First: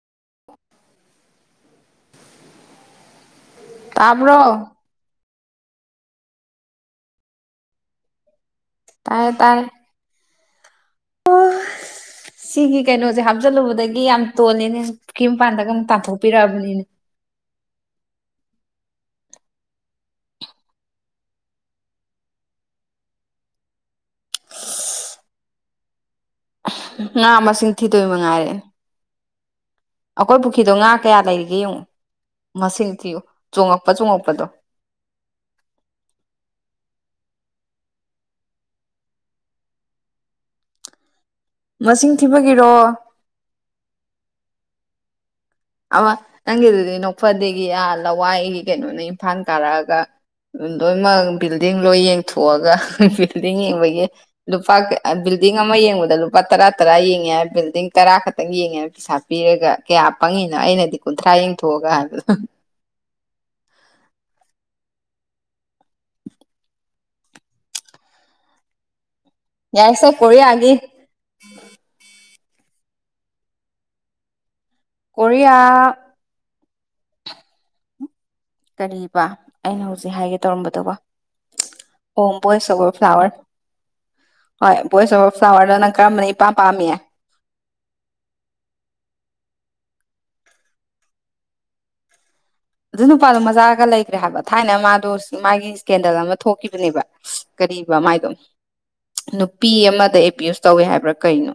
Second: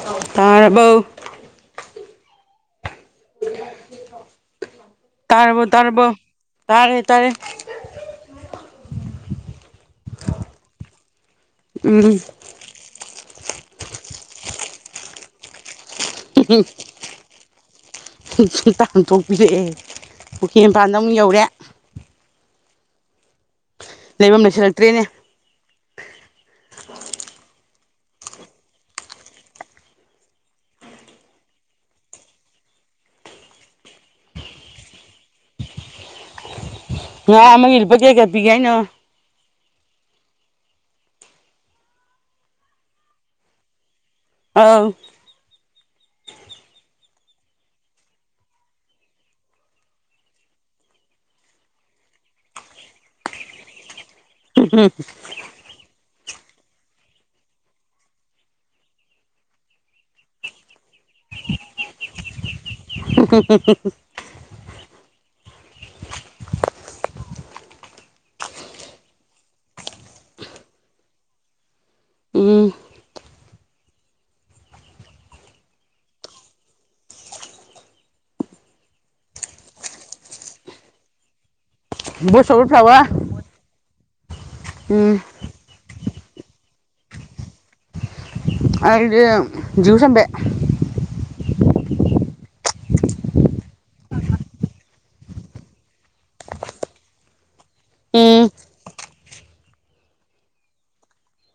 [unintelligible] ꯇꯥꯔꯕꯣ ꯇꯥꯕ꯭ꯔꯣ ꯇꯥꯔꯕꯣ ꯇꯥꯔꯕꯣ ꯇꯥꯔꯦ ꯇꯔꯦ ꯇꯥꯔꯦ ꯇꯥꯔꯦ ꯎꯝ꯫ ꯁꯤꯒꯤ ꯀꯩꯅꯣꯖꯦ ꯍꯥꯞꯆꯜꯂꯨꯕꯗꯒꯤ ꯌꯥꯝ ꯇꯣꯜꯂꯦꯅꯦ ꯃꯄꯥꯟꯗꯒ ꯃꯨꯛ ꯇꯥꯟꯊꯣꯛ꯫ ꯎꯝ꯫ ꯎꯝ ꯑꯝꯇ ꯍꯊꯣꯛꯄꯤꯔꯛꯑꯦ ꯄꯨꯈꯤꯝꯄꯥꯟꯗ ꯃꯨꯛ ꯌꯧꯔꯦ꯫ ꯂꯩꯕꯝ ꯂꯩꯁꯜꯂꯛꯇ꯭ꯔꯦꯅꯦ꯫ ꯉꯥ ꯃꯁꯤꯡ ꯊꯤꯗꯣꯏ ꯃꯉꯥꯏꯔꯦ꯫ ꯑꯈꯣꯏ ꯄꯨꯈꯤꯗꯣ ꯉꯥ ꯀꯌꯥ ꯂꯩꯔꯤꯒꯦ ꯌꯦꯡꯉꯣ ꯃꯁꯤꯡ ꯊꯤꯌꯨ ꯆꯣꯡꯉꯛꯄ ꯆꯣꯡꯉꯛꯄꯗꯣ꯫ ꯉꯥ ꯑꯃꯗ ꯂꯨꯄꯥ ꯀꯌꯥ ꯄꯤꯒꯦ ꯍꯥꯏꯅꯣ꯫ ꯃꯁꯤꯡ ꯊꯤꯕꯒꯤꯔꯣ? ꯑꯪ꯫ ꯑ ꯅꯪꯒꯤꯗꯨꯗꯤ ꯅꯣꯛꯐꯗꯦꯒꯤ ꯑ ꯂꯋꯥꯏꯒꯤ ꯀꯩꯅꯣꯅ ꯏꯝꯐꯥꯟ ꯀꯥꯔꯛꯑꯒ꯫ ꯂꯣꯏꯃꯛ ꯕꯤꯜꯗꯤꯡ ꯂꯣꯏ ꯌꯦꯡꯊꯣꯛꯑꯒ ꯕꯤꯜꯗꯤꯡ ꯌꯦꯡꯕꯒꯤ ꯂꯨꯄꯥ ꯀꯌꯥ ꯕꯤꯜ ꯕꯤꯜꯗꯤꯡ ꯑꯃ ꯌꯦꯡꯕꯗ ꯂꯨꯄꯥ ꯇꯔꯥ ꯇꯔꯥ ꯌꯦꯡꯉꯦ ꯍꯥꯏ ꯕꯤꯜꯗꯤꯡ ꯇꯔꯥ ꯈꯛꯇꯪ ꯌꯦꯡꯉꯦ ꯄꯩꯁꯥ ꯄꯤꯔꯒ ꯀꯌꯥ ꯄꯪꯉꯤꯅꯣ ꯑꯩꯅꯗꯤ ꯀꯨꯟꯊ꯭ꯔꯥ ꯌꯦꯡꯊꯣꯛꯑꯒ ꯍꯥꯏꯕ꯫ [unintelligible] ꯌꯥꯔꯦꯁꯦ ꯀꯣꯔꯤꯌꯥꯒꯤ ꯎꯝ ꯀꯣꯔꯤꯌꯥ꯫ ꯀꯔꯤꯕꯥ ꯑꯩꯅ ꯍꯧꯖꯤꯛ ꯍꯥꯏꯒꯦ ꯇꯧꯔꯝꯕꯗꯨꯕꯨ ꯑꯣ ꯕꯣꯏꯁ ꯑꯣꯕꯔ ꯐ꯭ꯂꯥꯋꯔ꯫ ꯍꯣꯏ ꯕꯣꯏꯁ ꯎꯝ ꯑꯣꯐ ꯐ꯭ꯂꯥꯋꯔꯗꯣ ꯅꯪ ꯀꯔꯝꯕꯅ ꯏꯄꯥꯝ ꯄꯥꯝꯃꯤ? ꯑꯩꯗꯤ ꯖꯤꯌꯨ ꯁꯝꯕꯦ꯫ ꯑꯗꯨ ꯅꯨꯄꯥꯗꯣ ꯃꯆꯥꯒ ꯂꯩꯈ꯭ꯔꯦ ꯍꯥꯏꯕ ꯊꯥꯏꯅ ꯃꯥꯗꯣ ꯃꯥꯒꯤ ꯏꯁꯀꯦꯟꯗꯜ ꯑꯃ ꯊꯣꯛꯈꯤꯕꯅꯦꯕ꯫ [unintelligible] ꯀꯔꯤꯕꯥ ꯃꯥꯏꯗꯣ? ꯎꯝ ꯅꯨꯄꯤ ꯑꯃꯗ ꯑꯦꯄ꯭ꯌꯨꯁ ꯇꯧꯋꯦ ꯍꯥꯏꯕ꯭ꯔꯥ ꯀꯩꯅꯣ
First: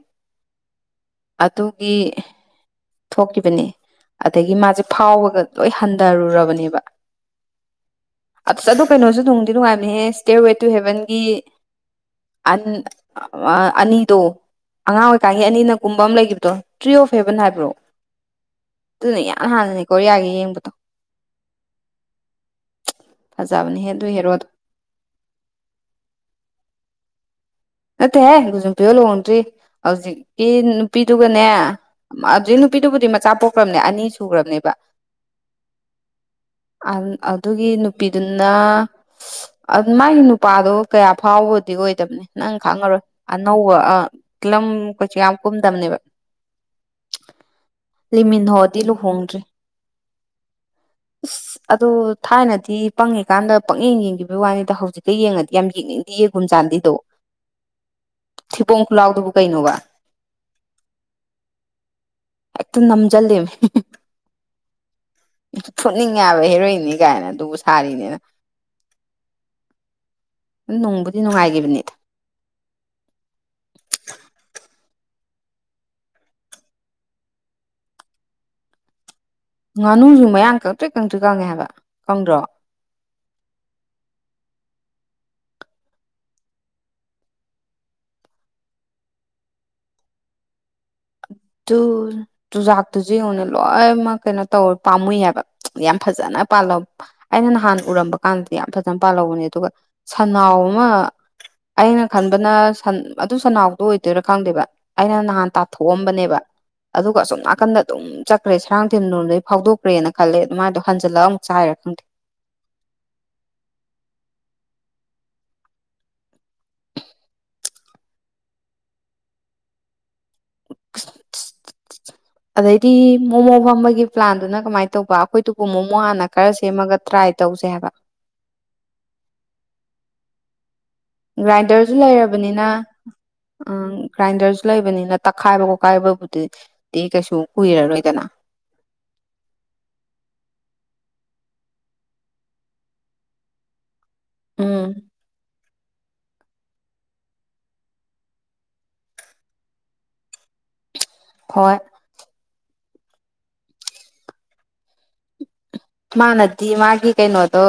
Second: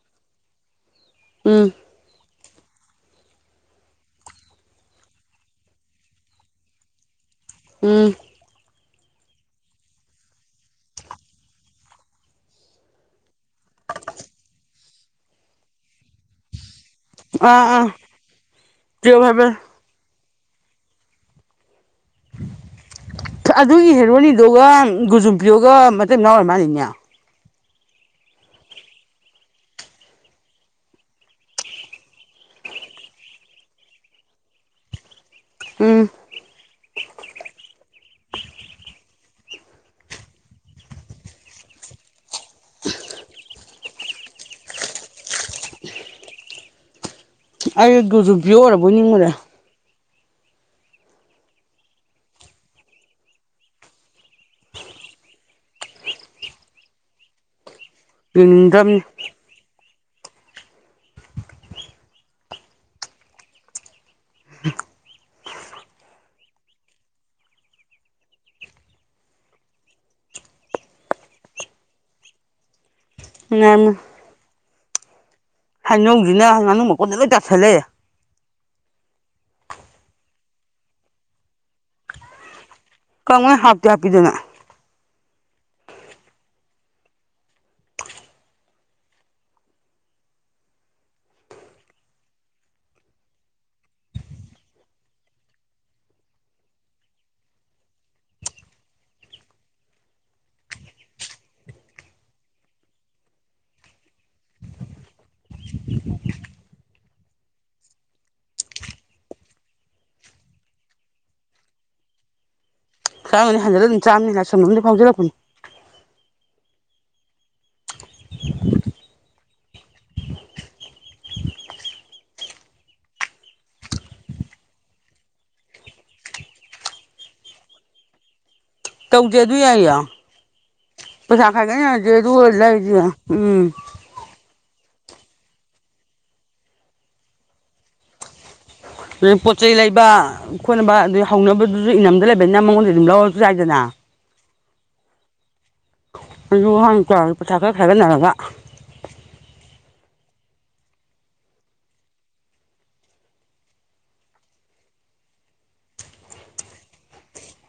ꯎꯝ ꯑꯇꯨꯒꯤ ꯊꯣꯛꯈꯤꯕꯅꯦ ꯑꯗꯒꯤ ꯃꯥꯁꯦ ꯐꯥꯎꯕꯒ ꯂꯣꯏ ꯍꯟꯗꯔꯨꯔꯕꯅꯦꯕ ꯎꯝ ꯑꯁ ꯑꯗꯣ ꯀꯩꯅꯣꯁꯨ ꯅꯨꯡꯗꯤ ꯅꯨꯡꯉꯥꯏꯕꯅꯦꯍꯦ ꯁ꯭ꯇꯦꯌꯔꯋꯦ ꯇꯨ ꯍꯦꯚꯦꯟꯒꯤ ꯑꯟ ꯑ ꯑꯅꯤꯗꯣ ꯑꯉꯥꯡ ꯑꯣꯏꯀꯥꯟꯒꯤ ꯑꯅꯤꯅ ꯀꯨꯝꯕ ꯑꯃ ꯂꯩꯒꯤꯕꯗꯣ ꯇ꯭ꯔꯤ ꯑꯣꯐ ꯐꯦꯕꯟ ꯍꯥꯏꯕ꯭ꯔꯣ ꯑꯥ ꯑꯥ ꯑꯗꯨꯅ ꯇꯨꯌꯦꯜꯞ ꯍꯥꯏꯕ ꯏꯍꯥꯟ ꯍꯥꯟꯕꯅꯦ ꯀꯣꯔꯤꯌꯥꯒꯤ ꯌꯦꯡꯕꯗꯣ [unintelligible] ꯐꯖꯕꯅꯦꯍꯦ ꯑꯗꯨꯒꯤ ꯑꯗꯨ ꯍꯦꯔꯣꯗꯣ ꯍꯦꯔꯣꯅꯤꯗꯨꯒ ꯒꯨꯖꯨꯝꯄꯤꯌꯣꯒ ꯃꯇꯩ ꯃꯅꯥꯎ ꯑꯣꯏꯔ ꯃꯥꯜꯂꯤꯅꯦ ꯅꯠꯇꯦꯍꯦ ꯒꯨꯖꯨꯝꯄꯤꯌꯣ ꯂꯨꯍꯣꯡꯗ꯭ꯔꯤ ꯑꯧꯖꯤꯛꯀꯤ ꯅꯨꯄꯤꯗꯨꯒꯅꯦ ꯑꯗꯨꯏ ꯅꯨꯄꯤꯗꯨꯕꯨꯗꯤ ꯃꯆꯥ ꯄꯣꯛꯈ꯭ꯔꯝꯅꯦ ꯑꯅꯤ ꯁꯨꯒ꯭ꯔꯕꯅꯦꯕ ꯎꯝ ꯑꯟ ꯑꯗꯨꯒꯤ ꯅꯨꯄꯤꯗꯨꯅ ꯑ ꯃꯥꯒꯤ ꯅꯨꯄꯥꯗꯣ ꯀꯌꯥ ꯐꯥꯎꯕꯗꯤ ꯑꯣꯏꯗꯕꯅꯦ ꯅꯪ ꯈꯪꯉꯔꯣꯏ ꯑꯅꯧꯕ ꯑ ꯀ꯭ꯂꯤꯑꯝ ꯀꯩꯁꯨ ꯌꯥꯝ ꯀꯨꯝꯗꯕꯅꯦꯕ ꯑꯩ ꯒꯨꯖꯨꯝꯄꯤꯌꯣ ꯂꯤꯃꯤꯟꯍꯣꯗꯤ ꯑꯣꯏꯔꯕꯣꯏ ꯅꯤꯡꯉꯨꯔꯦ ꯂꯨꯍꯣꯡꯗ꯭ꯔꯤ ꯑꯁ ꯑꯗꯣ ꯊꯥꯏꯅꯗꯤ ꯄꯪꯉꯤꯀꯥꯟꯗ ꯄꯪꯌꯦꯡ ꯌꯦꯡꯒꯤꯕ ꯋꯥꯅꯤꯗ ꯍꯧꯖꯤꯛꯀ ꯌꯦꯡꯉꯗꯤ ꯌꯥꯝ ꯌꯦꯡꯅꯤꯡꯗꯤꯌꯦ ꯒꯨꯝꯖꯥꯟꯗꯤꯗꯣ ꯊꯤꯄꯣꯡ ꯌꯦꯡꯅꯤꯡꯗ꯭ꯔꯕꯅꯤ ꯈꯨꯂꯥꯎꯗꯨꯕꯨ ꯀꯩꯅꯣꯕ ꯑꯦꯛꯇ ꯅꯝꯖꯜꯂꯦꯃꯤ [unintelligible] ꯐꯨꯠꯅꯤꯡꯉꯦꯏꯕ ꯍꯦꯔꯣꯏꯟꯅꯤ ꯀꯥꯏꯅ ꯑꯗꯨꯕꯨ ꯁꯥꯔꯤꯅꯦꯅ ꯑꯗꯨ ꯅꯨꯡꯕꯨꯗꯤ ꯅꯨꯡꯉꯥꯏꯒꯤꯕꯅꯦ ꯅꯨꯉꯥꯏꯃꯦ ꯍꯩꯅꯧꯖꯤꯅ ꯉꯥꯅꯨ ꯃꯀꯣꯟꯗ ꯂꯣꯏ ꯇꯥꯥꯁꯜ ꯂꯩꯔꯦ ꯉꯥꯅꯨꯖꯨ ꯃꯌꯥꯡ ꯀꯪꯇ꯭ꯔꯤ ꯀꯪꯇ꯭ꯔꯤ ꯀꯪꯉꯦ ꯍꯥꯏꯕ ꯀꯪꯗ꯭ꯔꯣ ꯀꯪꯉꯦ ꯍꯥꯞꯇꯤ ꯍꯥꯞꯄꯤꯗꯅ ꯇꯨꯔ ꯆꯨꯖꯥꯛꯇꯨꯖꯨ ꯌꯦꯡꯉꯨꯅꯦ ꯂꯣꯏꯃꯛ ꯀꯩꯅꯣ ꯇꯧ ꯄꯥꯝꯃꯨꯏꯌꯦꯕ ꯌꯥꯝ ꯐꯖꯟꯅ ꯄꯥꯜꯂ ꯑꯩꯅ ꯅꯍꯥꯟ ꯎꯔꯝꯕ ꯀꯥꯟꯗꯗꯤ ꯌꯥꯝ ꯐꯖꯟ ꯄꯥꯜꯂꯧꯕꯅꯦ ꯑꯗꯨꯒ ꯁꯟꯅꯥꯎ ꯑꯃ ꯑꯩꯅ ꯈꯟꯕꯅ ꯁꯟ ꯑꯗꯨ ꯁꯟꯅꯥꯎꯗꯣ ꯑꯣꯏꯗꯣꯏꯔꯥ ꯈꯪꯗꯦꯕ ꯑꯩꯅ ꯅꯍꯥꯟ ꯇꯥꯊꯣꯛꯑꯝꯕꯅꯦꯕꯢ ꯑꯗꯨꯒ ꯑꯁꯣꯝ ꯅꯥꯀꯟꯗ ꯑꯗꯨꯝ ꯆꯠ꯭ꯔꯦ ꯁꯔꯥꯡꯊꯦꯝ ꯂꯣꯝꯗꯩ ꯐꯥꯎꯗꯣꯛ꯭ꯔꯦꯅ ꯈꯜꯂꯦ ꯑꯗꯨꯃꯥꯏ ꯗꯣ ꯍꯟꯖꯜꯂꯒ ꯑꯃꯨ ꯆꯥꯏꯔꯥ ꯈꯪꯗꯦ ꯆꯥꯔꯝꯅꯤ ꯍꯟꯖꯤꯂ ꯑꯃꯨꯛ ꯆꯝꯅꯤꯅ [unintelligible] ꯁꯝꯗꯤ ꯐꯥꯎꯖꯔꯛꯄꯅꯤ [unintelligible] ꯑꯗꯩꯗꯤ ꯃꯣꯃꯣ ꯐꯝꯕꯒꯤ ꯄ꯭ꯂꯥꯟꯗꯨꯅ ꯀꯃꯥꯏꯅ ꯇꯧꯕ ꯑꯩꯈꯣꯏꯗꯨꯕꯨ ꯃꯣꯃꯣ ꯍꯥꯟꯅ ꯈꯔ ꯁꯦꯝꯃꯒ ꯇ꯭ꯔꯥꯏ ꯇꯧꯁꯦ ꯍꯥꯏꯕ ꯇꯧꯁꯦ ꯑꯗꯨ ꯌꯥꯏꯌꯦ ꯄꯩꯁꯥ ꯒ꯭ꯔꯥꯏꯟꯗꯔꯁꯨ ꯈꯥꯏꯒꯠꯅꯁꯦ ꯑꯗꯨꯒ ꯂꯩꯔꯕꯅꯤꯅ ꯂꯩꯔꯁꯦ ꯎꯝ ꯒ꯭ꯔꯥꯏꯟꯗꯔꯁꯨ ꯂꯩꯕꯅꯤꯅ ꯇꯛꯈꯥꯏꯕ ꯈꯣꯠꯈꯥꯏꯕꯕꯨꯗꯤꯗꯤ ꯀꯩꯁꯨ ꯀꯨꯏꯔꯔꯣꯏꯗꯅ ꯑꯗꯨ ꯄꯣꯠ ꯆꯩ ꯂꯩꯕ ꯈꯣꯠꯅꯕ ꯑꯗꯨ ꯍꯧꯅꯕꯗꯨꯁꯨ ꯏꯅꯝꯗ ꯂꯩꯕꯅꯤꯅ ꯃꯉꯣꯟꯗ ꯑꯗꯨꯝ ꯂꯧꯔꯁꯨ ꯌꯥꯏꯗꯅ ꯎꯝ ꯑꯗꯨ ꯍꯥꯡ ꯇꯧꯔꯁꯦ ꯄꯩꯁꯥ ꯈꯔ ꯈꯥꯏꯒꯠꯅꯔꯒ ꯍꯣꯏ ꯃꯥꯅꯗꯤ ꯃꯥꯒꯤ ꯀꯩꯅꯣꯗꯣ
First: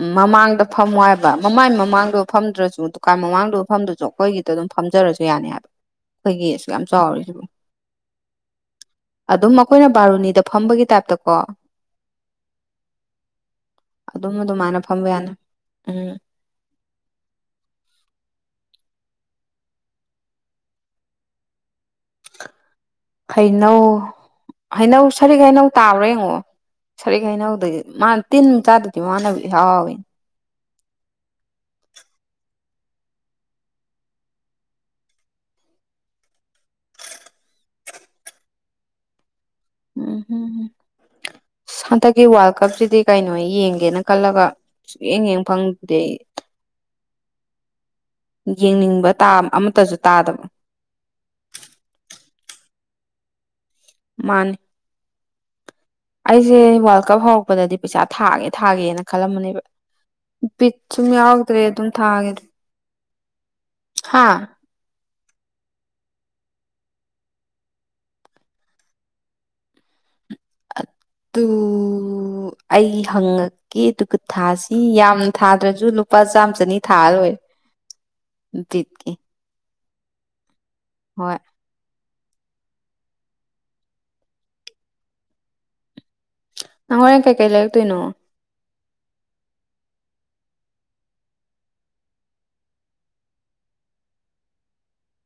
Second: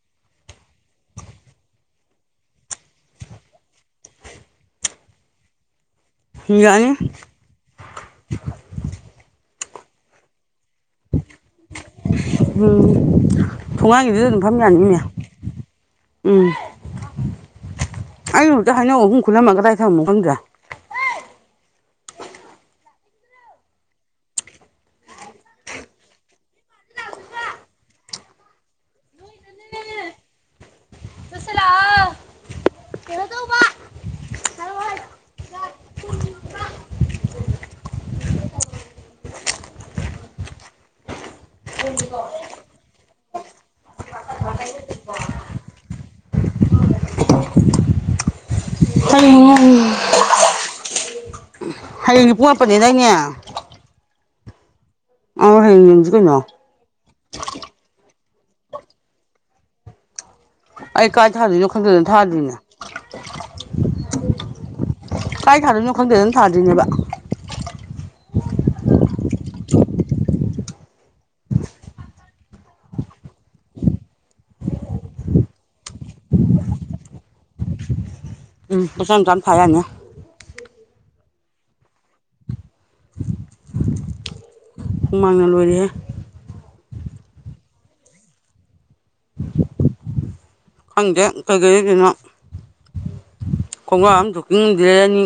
ꯎꯝ ꯃꯃꯥꯡꯗ ꯐꯝꯃꯣ ꯍꯥꯏꯕ ꯃꯃꯥꯏ ꯃꯃꯥꯡꯗꯕ ꯐꯝꯗ꯭ꯔꯁꯨ ꯗꯨꯀꯥꯟ ꯃꯃꯥꯡꯗꯕ ꯐꯝꯗꯁꯨ ꯑꯩꯈꯣꯏꯒꯤꯗ ꯑꯗꯨꯝ ꯐꯝꯖꯔꯁꯨ ꯌꯥꯅꯤ ꯍꯥꯏꯕ ꯑꯩꯈꯣꯏꯒꯤꯁꯨ ꯑꯁꯨꯛ ꯌꯥꯝ ꯌꯥꯅꯤ ꯆꯥꯎꯔꯤꯁꯤꯕꯨ ꯑꯗꯨꯝ ꯑꯩꯈꯣꯏꯅ ꯕꯥꯔꯨꯅꯤꯗ ꯐꯝꯕꯒꯤ ꯇꯥꯏꯞꯇꯀꯣ ꯎꯝ ꯊꯣꯡꯒꯥꯡꯒꯤꯗꯨꯗ ꯑꯗꯨꯝ ꯐꯝ ꯑꯗꯨꯃꯥꯏꯅ ꯌꯥꯅꯤꯅꯦ ꯐꯝꯕ ꯌꯥꯅꯤ ꯎꯝ ꯑꯩꯅ ꯍꯧꯛꯇ ꯍꯩꯅꯧ ꯑꯍꯨꯝ ꯈꯨꯜꯂꯝꯃ ꯀꯗꯥꯏ ꯊꯝꯃꯝꯃꯣ ꯈꯪꯗ꯭ꯔꯦ ꯍꯩꯅꯧ ꯍꯩꯅꯧ ꯁꯔꯤꯛ ꯍꯩꯅꯧ ꯇꯥꯕ꯭ꯔ ꯌꯦꯡꯉꯣ ꯁꯔꯤꯛ ꯍꯩꯅꯧꯗꯗꯤ ꯃꯥꯅ ꯇꯤꯟ ꯆꯥꯗꯗꯤ ꯃꯥꯅꯕꯨ ꯏꯍꯥꯎ ꯍꯥꯎꯋꯤꯟ ꯀꯩꯅꯣ ꯇꯧꯕ ꯎꯝ ꯑꯁ ꯍꯟꯗꯛꯀꯤ ꯋꯥꯔꯜ ꯀꯞꯁꯤꯗꯤ ꯀꯩꯅꯣ ꯌꯦꯡꯒꯦꯅ ꯈꯜꯂꯒ ꯁꯨꯡꯌꯦꯡ ꯌꯦꯡ ꯐꯪꯗꯦ ꯌꯦꯡꯅꯤꯡꯕ ꯍꯌꯦꯡ ꯇꯥꯝ ꯑꯃꯠꯇꯁꯨ ꯇꯥꯗꯕ ꯎꯝ ꯍꯌꯦꯡꯗꯤ ꯄꯨꯡ ꯃꯥꯄꯟꯅꯦꯗꯥꯏꯅꯦ ꯃꯥꯅꯤ ꯑꯧ ꯍꯌꯦꯡ ꯌꯦꯡꯁꯤ ꯀꯩꯅꯣ ꯑꯩꯁꯦ ꯋꯥꯔꯜ ꯀꯞ ꯍꯧꯔꯛꯄꯗꯗꯤ ꯄꯩꯁꯥ ꯊꯥꯒꯦ ꯊꯥꯒꯦꯅ ꯈꯜꯂꯝꯕꯅꯦꯕ ꯕꯤꯠ ꯁꯨꯝ ꯑꯩ ꯀꯥꯏ ꯌꯥꯎꯔꯛꯇꯔ꯭ꯦ ꯊꯥꯗꯣꯏꯅꯣ ꯗꯨꯝ ꯈꯪꯗꯗꯅ ꯊꯥꯒꯤꯗꯔ꯭ꯦ ꯊꯥꯗ꯭ꯔꯤꯅꯦ ꯍꯥꯥ ꯀꯥꯏ ꯊꯥꯗꯣꯏꯅꯣ ꯈꯡꯗꯦ ꯗꯨꯝ ꯊꯗꯣꯏꯅꯦꯕ ꯑꯗꯨ ꯑꯩ ꯍꯪꯉꯛ ꯀꯦ ꯑꯗꯨꯒ ꯊꯥꯁꯤ ꯌꯥꯝ ꯊꯥꯗ꯭ꯔꯁꯨ ꯂꯨꯄꯥ ꯆꯥꯝ ꯆꯅꯤ ꯊꯥꯔ ꯂꯣꯏ ꯎꯝ ꯂꯨꯄꯥ ꯆꯥꯝ ꯆꯥꯝ ꯊꯥ ꯌꯥꯅꯤ ꯍꯣꯏ ꯍꯨꯃꯥꯡꯅ ꯂꯣꯏꯔꯦꯍꯦ ꯅꯪ ꯍꯣꯔꯦꯟ ꯀꯩ ꯀꯩ ꯂꯩꯔꯛꯇꯣꯏꯅꯣ [inaudible] ꯈꯪꯗꯦ ꯀꯩ ꯀꯩ ꯂꯩꯗꯣꯏꯅꯣ ꯈꯣꯡꯒꯥ꯭ꯔꯎ ꯑꯝ ꯖꯣꯀꯤꯡ ꯑꯝꯗꯤ ꯂꯩꯔꯅꯤ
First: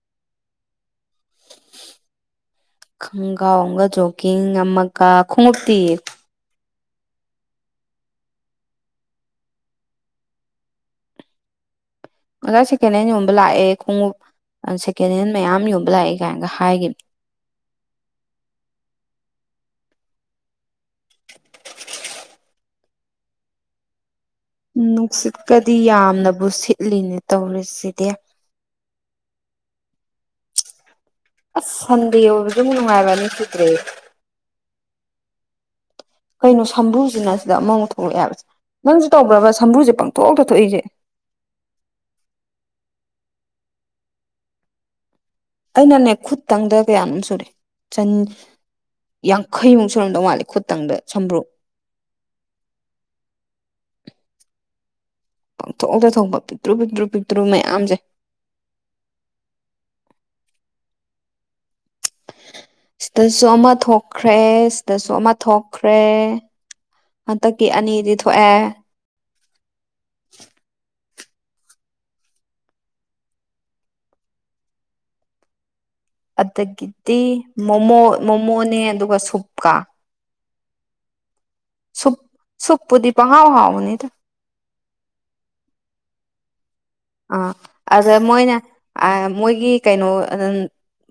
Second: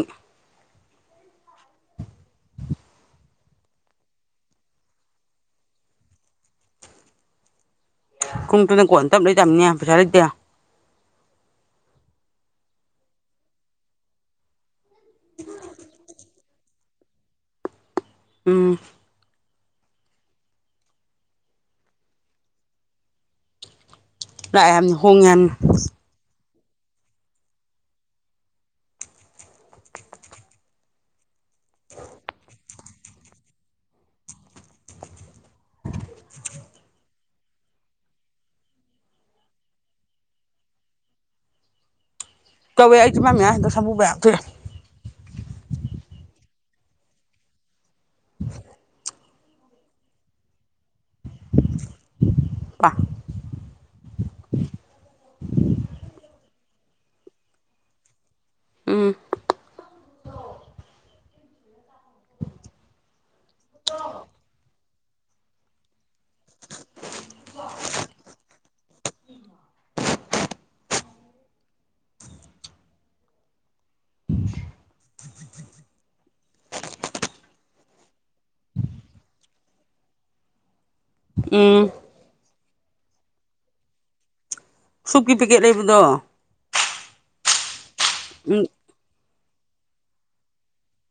ꯈꯡꯒꯥꯎ ꯑꯃꯒ ꯖꯣꯒꯤꯡ ꯑꯃꯛꯀ ꯈꯨꯉꯨꯞꯇꯤ ꯈꯣꯉꯨꯞꯇꯨꯅ ꯀꯣꯟꯅ ꯇꯞ ꯂꯩꯇꯥꯝꯅꯤꯅꯦ ꯄꯩꯁꯥ ꯂꯩꯇꯦ ꯑꯣꯖꯥ ꯁꯦꯀꯦꯟꯍꯦꯟ ꯌꯣꯟꯕ ꯂꯥꯛꯑꯦ ꯈꯣꯡꯎꯞ ꯁꯦꯀꯦꯟꯍꯦꯟ ꯃꯌꯥꯝ ꯌꯣꯟꯕ ꯂꯥꯛꯑꯦ ꯀꯥꯏꯅꯒ ꯍꯥꯏꯒꯤꯝꯅꯤ ꯎꯝ ꯂꯥꯛꯑꯦ ꯍꯥꯏꯕꯅꯤ ꯍꯣꯡꯉꯦ ꯍꯥꯏꯕꯅꯤ ꯅꯨꯡꯁꯤꯠꯀꯗꯤ ꯌꯥꯝꯅꯕꯨ ꯁꯤꯠꯂꯤꯅꯦ ꯇꯧꯔꯤꯁꯤꯗꯤ ꯑꯁ ꯁꯟꯗꯦ ꯑꯣꯏꯕꯖꯤꯃꯨꯛ ꯅꯨꯡꯉꯥꯏꯕ ꯑꯅꯤ ꯁꯨꯗꯔ꯭ꯦ ꯀꯩꯅꯣ ꯁꯝꯕ꯭ꯔꯨꯖꯤꯅ ꯁꯤꯗ ꯑꯃꯃꯨꯛ ꯊꯣꯛꯂꯛꯑꯦ ꯍꯥꯏꯕꯁꯦ ꯅꯪꯁꯨ ꯇꯧꯕ꯭ꯔꯕ ꯁꯝꯕ꯭ꯔꯨꯁꯦ ꯄꯪꯊꯣꯛꯇ ꯊꯣꯛꯏꯖꯦ ꯇꯧꯋꯦ ꯑꯩꯖꯨ ꯆꯤꯝꯕꯥꯜ ꯃꯌꯥꯁꯤꯗ ꯁꯝꯕꯔꯨ ꯃꯌꯥꯝ ꯊꯣꯛꯑꯦ ꯑꯩꯅꯅꯦ ꯈꯨꯠꯇꯪꯗ ꯀꯌꯥꯝ ꯁꯨꯔꯦ ꯆꯟ ꯌꯥꯡꯈꯩꯃꯨꯛ ꯁꯨꯔꯝꯗꯧ ꯃꯥꯜꯂꯦ ꯈꯨꯠꯇꯪꯗ ꯁꯝꯕ꯭ꯔꯨ ꯀ ꯄꯡꯊꯣꯡꯗ ꯊꯣꯡꯕ ꯄꯤꯛꯇ꯭ꯔꯨ ꯄꯤꯛꯇ꯭ꯔꯨ ꯄꯤꯛꯇ꯭ꯔꯨ ꯃꯌꯥꯝꯖꯦ ꯎꯝ ꯁꯤꯗꯁꯨ ꯑꯃ ꯊꯣꯛꯈ꯭ꯔꯦ ꯗꯁꯨ ꯑꯃ ꯊꯣꯛꯈ꯭ꯔꯦ ꯍꯟꯇꯛꯀꯤ ꯑꯅꯤꯗꯤ ꯊꯣꯛꯑꯦ [inaudible] ꯑꯗꯒꯤꯗꯤ ꯃꯣꯃꯣ ꯃꯣꯃꯣꯅꯦ ꯑꯗꯨꯒ ꯁꯨꯞꯀꯥ ꯎꯝ ꯊꯨꯞ ꯁꯨꯞꯄꯨꯗꯤ ꯄꯪꯍꯥꯎ ꯍꯥꯎꯕꯅꯤꯗꯥ ꯁꯨꯞꯀꯤ ꯄꯦꯀꯦꯠ ꯂꯩꯕꯗꯣ ꯑꯥ ꯑꯗ ꯃꯣꯏꯅ ꯎꯝ ꯑꯥ ꯃꯣꯏꯒꯤ ꯀꯩꯅꯣ ꯑꯅꯟ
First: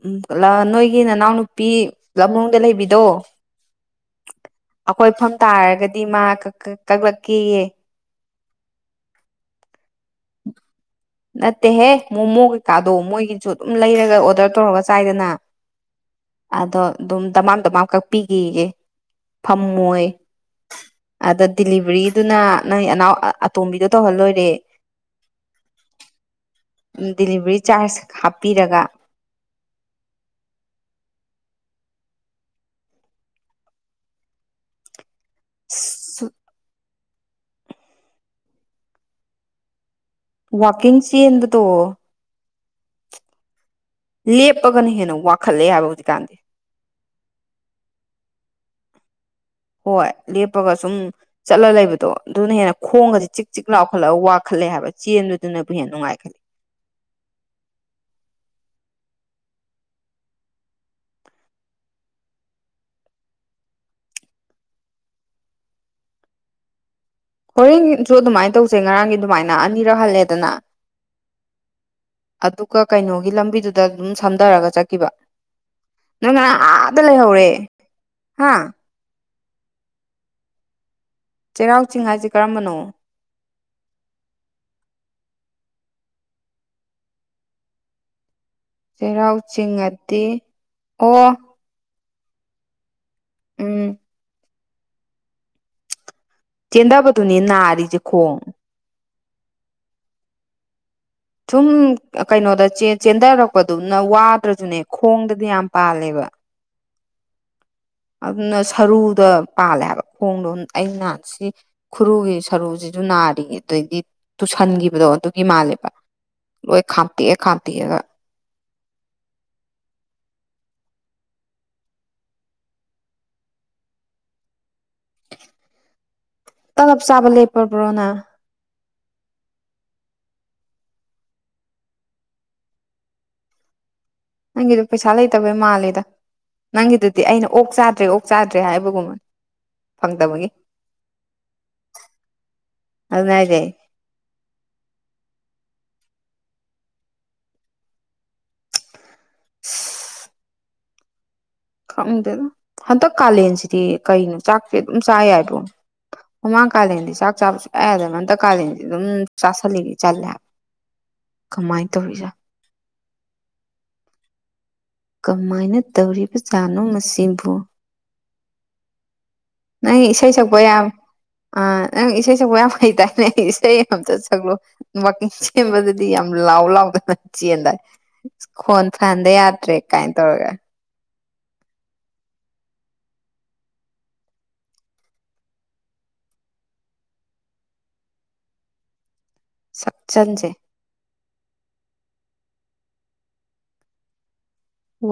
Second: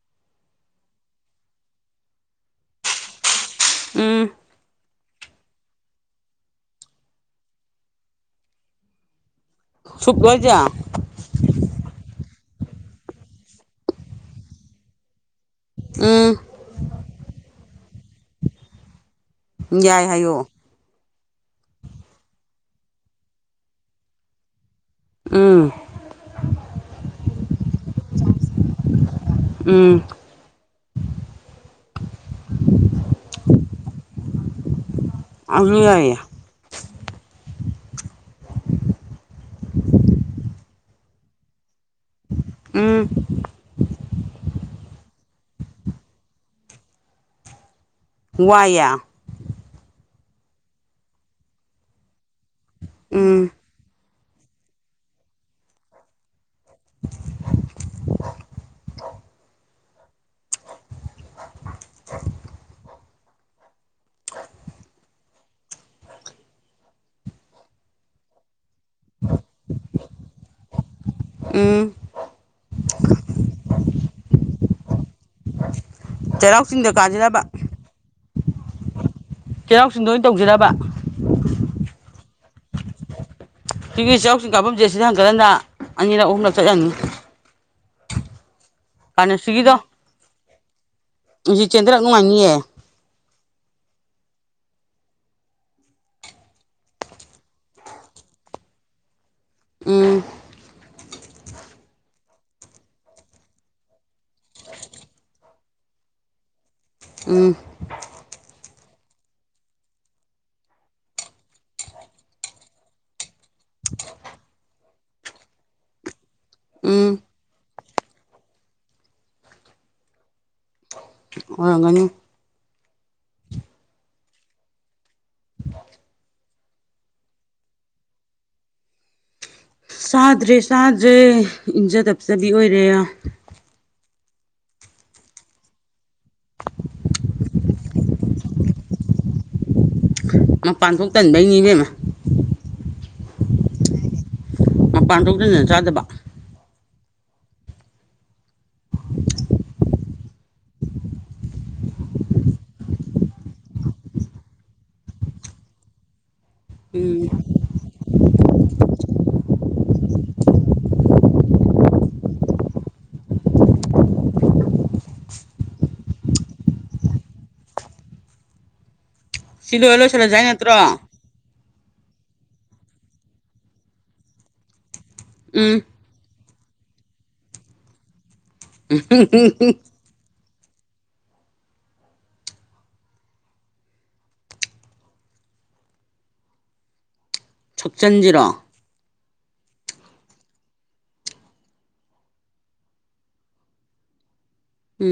ꯎꯝ ꯂ ꯅꯣꯏꯒꯤ ꯅꯅꯥꯎꯅꯨꯄꯤ ꯂꯝꯂꯣꯡꯗ ꯂꯩꯕꯤꯗꯣ ꯎꯝ ꯑꯩꯈꯣꯏꯐꯝ ꯇꯥꯔꯒꯗꯤ ꯃꯥ ꯀꯛ ꯀꯛ ꯀꯛꯂꯛꯀꯦꯌꯦ ꯁꯨꯞꯂꯣ ꯍꯥꯏꯖꯦ ꯅꯠꯇꯦꯍꯦ ꯃꯣꯃꯣ ꯀꯩꯀꯥꯗꯣ ꯃꯣꯏꯒꯤꯖꯨꯠ ꯑꯗꯨꯝ ꯂꯩꯔꯒ ꯑꯣꯗꯔ ꯇꯧꯔꯒ ꯆꯥꯏꯗꯅ ꯎꯝ ꯑꯗꯣ ꯑꯗꯨꯝ ꯗꯃꯥꯝ ꯗꯃꯥꯝ ꯀꯛꯄꯤꯒꯦꯌꯦ ꯐꯝꯃꯣꯏ ꯌꯥꯏ ꯍꯥꯏꯌꯣ ꯑꯗ ꯗꯤꯂꯤꯚꯔꯤꯗꯨꯅ ꯅꯣꯏ ꯑꯅꯥꯎ ꯑꯇꯣꯝꯕꯤꯗꯣ ꯇꯧꯍꯜꯂꯣꯏꯔꯦ ꯎꯝ ꯗꯤꯂꯤꯚꯔꯤ ꯆꯥꯔꯖ ꯍꯞꯄꯤꯔꯒ ꯎꯝ ꯑꯗꯨ ꯌꯥꯏꯌꯦ ꯋꯥꯥꯛꯀꯤꯡ ꯆꯦꯟꯕꯗꯣ ꯎꯝ ꯂꯦꯞꯄꯒꯅ ꯍꯦꯟꯅ ꯋꯥꯈꯠꯂꯦ ꯍꯥꯏꯕ ꯍꯧꯖꯤꯛꯀꯥꯟꯗꯤ ꯋꯥꯏꯌꯦ ꯍꯣꯏ ꯂꯦꯞꯄꯒ ꯁꯨꯝ ꯆꯠꯂ ꯂꯩꯕꯗꯣ ꯑꯗꯨꯅ ꯍꯦꯟꯅ ꯈꯣꯡꯒꯖꯦ ꯆꯤꯛ ꯎꯝ ꯆꯤꯛ ꯂꯥꯎꯈꯠꯂꯒ ꯋꯥ__ ꯈꯜꯂꯦ ꯍꯥꯏꯕ ꯆꯦꯟꯕꯗꯨꯅꯕꯨ ꯍꯦꯟꯅ ꯅꯨꯡꯉꯥꯏ ꯈꯜꯂꯤ [unintelligible] [unintelligible] ꯍꯣꯔꯦꯟꯒꯤꯁꯨ ꯑꯗꯨꯃꯥꯏꯅ ꯇꯧꯁꯦ ꯉꯔꯥꯡꯒꯤ ꯑꯗꯨꯃꯥꯏꯅ ꯑꯅꯤꯔꯛ ꯍꯜꯂꯦꯗꯅ ꯎꯝ ꯑꯗꯨꯒ ꯀꯩꯅꯣꯒꯤ ꯂꯝꯕꯤꯗꯨꯗ ꯑꯗꯨꯝ ꯁꯝꯊꯔꯒ ꯆꯠꯈꯤꯕ ꯅꯪ ꯉꯔꯥꯡ ꯆꯩꯔꯥꯎ ꯆꯤꯡꯗ ꯑꯗ ꯀꯥꯁꯤꯔꯕ ꯂꯩꯍꯧꯔꯦ ꯍꯥꯥ ꯆꯩꯔꯥꯎ ꯆꯤꯡꯗ ꯑꯣꯏꯅꯥ ꯇꯧꯖꯤꯔꯕ ꯆꯩꯔꯥꯎ ꯆꯤꯡ ꯍꯥꯏꯖꯦ ꯀꯔꯝꯕꯅꯣ ꯁꯤꯒꯤ ꯆꯩꯔꯥꯎ ꯆꯤꯡ ꯀꯥꯐꯝꯖꯦ ꯁꯤꯗ ꯍꯟꯒꯠ ꯍꯟꯗ ꯑꯅꯤꯔꯛ ꯑꯍꯨꯝꯛ ꯆꯠ ꯌꯥꯅꯤ ꯆꯩꯔꯥꯎ ꯆꯤꯡ ꯍꯥꯗꯤ ꯑꯣ ꯍꯧꯖꯤꯛ ꯆꯦꯟꯗꯔꯛ ꯅꯨꯡꯉꯥꯏꯅꯤꯌꯦ ꯎꯝ ꯆꯦꯟꯗꯕꯗꯨꯅꯦ ꯅꯥꯔꯤꯖꯦ ꯈꯣꯡ ꯎꯝ ꯁꯨꯝ ꯀꯩꯅꯣꯗ ꯆꯦꯟꯊꯔꯛꯄꯗꯨꯅ ꯋꯥꯗ꯭ꯔꯁꯨꯅꯦ ꯈꯣꯡꯗꯗꯤ ꯌꯥꯝ ꯄꯥꯜꯂꯦꯕ ꯑꯝ ꯑꯗꯨꯅ ꯁꯔꯨꯗ ꯄꯥꯜꯂꯦ ꯍꯥꯏꯕ ꯈꯣꯡꯗꯣ ꯑꯩ ꯅꯍꯥꯟꯁꯤ ꯈꯨꯔꯨꯒꯤ ꯁꯔꯨꯖꯤꯁꯨ ꯅꯥꯔꯤꯌꯦ ꯑꯗꯨꯗꯩꯗꯤ ꯇꯨꯁꯟꯒꯤꯕꯗꯣ ꯑꯗꯨꯒꯤ ꯃꯥꯜꯂꯦꯕ ꯂꯣꯏ ꯎꯝ ꯈꯥꯝꯇꯦꯛ ꯈꯥꯝꯇꯦꯛ ꯑꯒ ꯑꯣꯏꯔꯝꯒꯅꯤ ꯇꯥꯂꯕ ꯆꯥꯕ ꯂꯦꯞꯄꯕ꯭ꯔꯣ ꯅꯪ ꯆꯥꯗ꯭ꯔꯦ ꯆꯥꯗ꯭ꯔꯦ ꯏꯟꯖ ꯇꯞꯆꯕꯤ ꯑꯣꯏꯔꯦ ꯌꯥꯝ ꯅꯪꯒꯤꯗꯣ ꯄꯩꯁꯥ ꯂꯩꯇꯕꯩ ꯃꯥꯜꯂꯦꯗ ꯅꯪꯒꯤꯗꯨꯗꯤ ꯑꯩꯅ ꯑꯣꯛ ꯆꯥꯗ꯭ꯔꯦ ꯑꯣꯛ ꯆꯥꯗ꯭ꯔꯦ ꯍꯥꯏꯕꯒꯨꯝꯕ ꯐꯪꯗꯕꯒꯤ ꯃꯄꯥꯟꯊꯣꯛ ꯇꯟꯕꯩꯅꯤ ꯏꯕꯦꯝꯃ ꯑꯗꯨꯅꯦ ꯍꯥꯏꯖꯦ ꯃꯄꯥꯟ ꯊꯣꯛ ꯇꯟꯗꯅ ꯆꯗꯕ [unintelligible] ꯈꯪꯗꯦꯗ ꯍꯟꯇꯛ ꯀꯥꯂꯦꯟꯁꯤꯗꯤ ꯀꯩꯅꯣ ꯆꯥꯛꯁꯦ ꯑꯗꯨꯝ ꯆꯥ ꯌꯥꯏꯕꯣ ꯃꯃꯥꯡ ꯀꯥꯂꯦꯟꯗꯤ ꯎꯝ ꯆꯥꯛ ꯆꯥꯕ ꯁꯨꯡꯌꯥ ꯌꯥꯗꯕꯅꯦ ꯑꯗꯦ ꯍꯟꯗꯛ ꯀꯥꯂꯦꯟꯗꯤ ꯑꯗꯨꯝ ꯆꯥꯥꯁꯜꯂꯤꯒꯤ ꯆꯜꯂꯦ ꯍꯥꯏꯕ ꯀꯃꯥꯏ ꯇꯧꯔꯤ ꯖꯠꯅꯣ ꯀꯃꯥꯏꯅ ꯇꯧꯔꯤꯕ ꯖꯥꯅꯣ ꯑꯁꯤꯕꯨ ꯁꯤ ꯂꯣꯏꯔ ꯅꯪ ꯏꯁꯩ ꯂꯣꯏꯁꯤꯜꯂꯁꯦ ꯍꯥꯏ ꯁꯛꯄ ꯅꯠꯇ꯭ꯔꯣ ꯌꯥ ꯑ ꯅꯪ ꯏꯁꯩ ꯁꯛꯄ ꯌꯥꯝ ꯍꯩꯗꯥꯏꯅꯦ ꯏꯁꯩ ꯑꯃꯇ ꯁꯛꯂꯨ ꯋꯥꯛꯀꯤꯡ ꯎꯝ ꯆꯦꯟꯕꯗꯥ ꯗꯤ ꯌꯥꯝ ꯂꯥꯎ ꯂꯥꯎꯗꯅ ꯆꯦꯟꯗ ꯈꯣꯟ ꯐꯍꯟꯗ ꯌꯥꯗ꯭ꯔꯦ ꯀꯥꯏꯅ ꯇꯧꯔꯒ ꯁꯨꯞꯆꯟꯖꯤꯔꯣ ꯁꯨꯞꯆꯟꯖꯦ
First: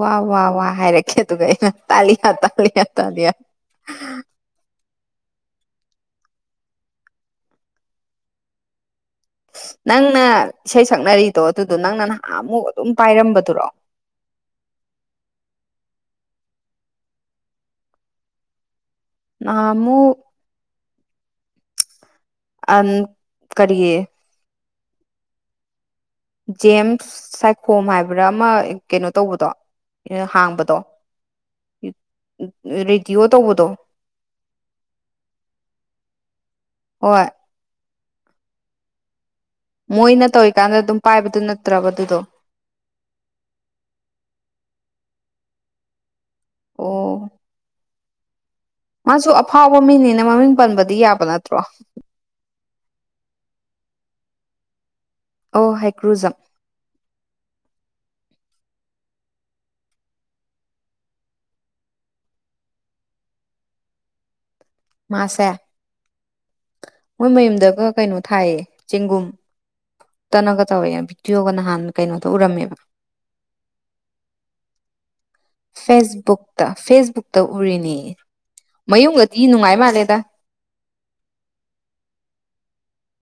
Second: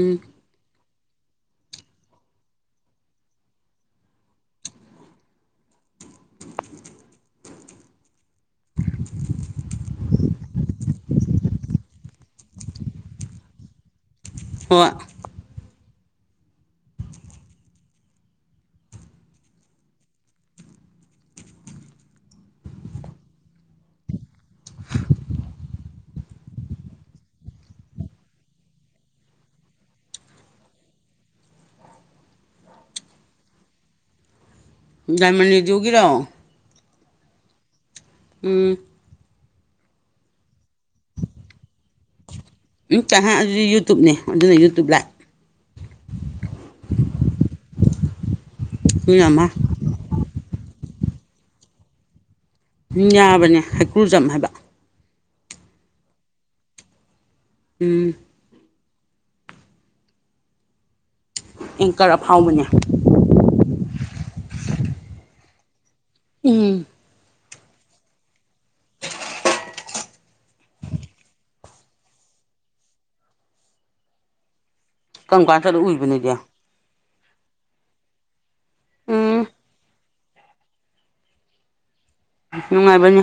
ꯋꯥ ꯋꯥ ꯋꯥ ꯍꯥꯏꯔꯛꯀꯦ ꯑꯗꯨꯒ ꯑꯩꯅ ꯇꯥꯂꯤꯌꯥ ꯇꯥꯂꯤꯌꯥ ꯇꯥꯂꯤꯌꯥ [inaudible] ꯅꯪꯅ ꯏꯁꯩ ꯁꯛꯅꯔꯤꯗꯣ ꯑꯗꯨꯗꯣ ꯅꯪꯅ ꯅꯍꯥꯟ ꯑꯃꯨꯛ ꯑꯗꯨꯝ ꯄꯥꯏꯔꯝꯕꯗꯨꯔꯣ ꯍꯣꯏ ꯅꯍꯟꯃꯨꯛ ꯑꯟ ꯀꯔꯤ ꯖꯦꯝꯁ ꯁꯥꯏꯈꯣꯝ ꯍꯥꯏꯕ꯭ꯔꯥ ꯑꯃ ꯀꯩꯅꯣ ꯇꯧꯕꯗꯣ ꯍꯥꯡꯕꯗꯣ ꯔꯦꯗꯤꯑꯣ ꯇꯧꯕꯗꯣ ꯗꯥꯏꯃꯟ ꯔꯦꯗꯤꯑꯣꯒꯤꯔꯣ ꯍꯣꯏ ꯎꯝ ꯃꯣꯏꯅ ꯇꯧꯔꯤꯀꯥꯟꯗ ꯑꯗꯨꯝ ꯄꯥꯏꯕꯗꯣ ꯅꯠꯇ꯭ꯔꯕ ꯑꯗꯨꯗꯣ ꯎꯝ ꯅꯇꯦꯍꯦ ꯑꯗꯨꯗꯤ ꯌꯨꯇꯌꯨꯞꯅꯤ ꯑꯗꯨꯅ ꯌꯨꯇꯨꯞ ꯂꯥꯢꯐ ꯑꯣ ꯑꯗꯨꯅ ꯃꯥꯁꯨ ꯑꯃ ꯑꯐꯥꯎꯕ ꯃꯤꯅꯤꯅ ꯃꯃꯤꯡ ꯄꯟꯕꯗꯤ ꯌꯥꯕ ꯅꯠꯇ꯭ꯔꯣ ꯌꯥꯕꯅꯦ ꯍꯩꯀ꯭ꯔꯨꯖꯝ ꯍꯥꯏꯕ ꯑꯣ ꯍꯦꯀ꯭ꯔꯨꯖꯝ ꯎꯝ ꯑꯦꯡꯀꯔ ꯑꯐꯥꯎꯕꯅꯦ ꯃꯥꯁꯦ ꯎꯝ ꯃꯣꯏ ꯃꯌꯨꯝꯗꯒ ꯀꯩꯅꯣ ꯊꯥꯏꯌꯦ ꯆꯦꯡꯒꯨꯝ ꯇꯅꯒ ꯇꯧꯋꯦꯕ ꯕꯤꯗꯤꯌꯣꯒ ꯅꯍꯥꯟ ꯀꯩꯅꯣꯗ ꯎꯔꯝꯃꯦꯕ ꯀꯔꯝ ꯀꯥꯟ ꯆꯠꯂ ꯎꯏꯕ ꯅꯣꯏꯗꯤ ꯐꯦꯁꯕꯨꯛ ꯇ ꯐꯦꯁꯕꯨꯛꯇ ꯎꯔꯤꯅꯦ ꯃꯌꯨꯝꯗꯗꯤ ꯎꯝ ꯅꯨꯡꯉꯥꯏ ꯃꯥꯜꯂꯦꯗ ꯅꯨꯡꯉꯥꯏꯕꯅꯤ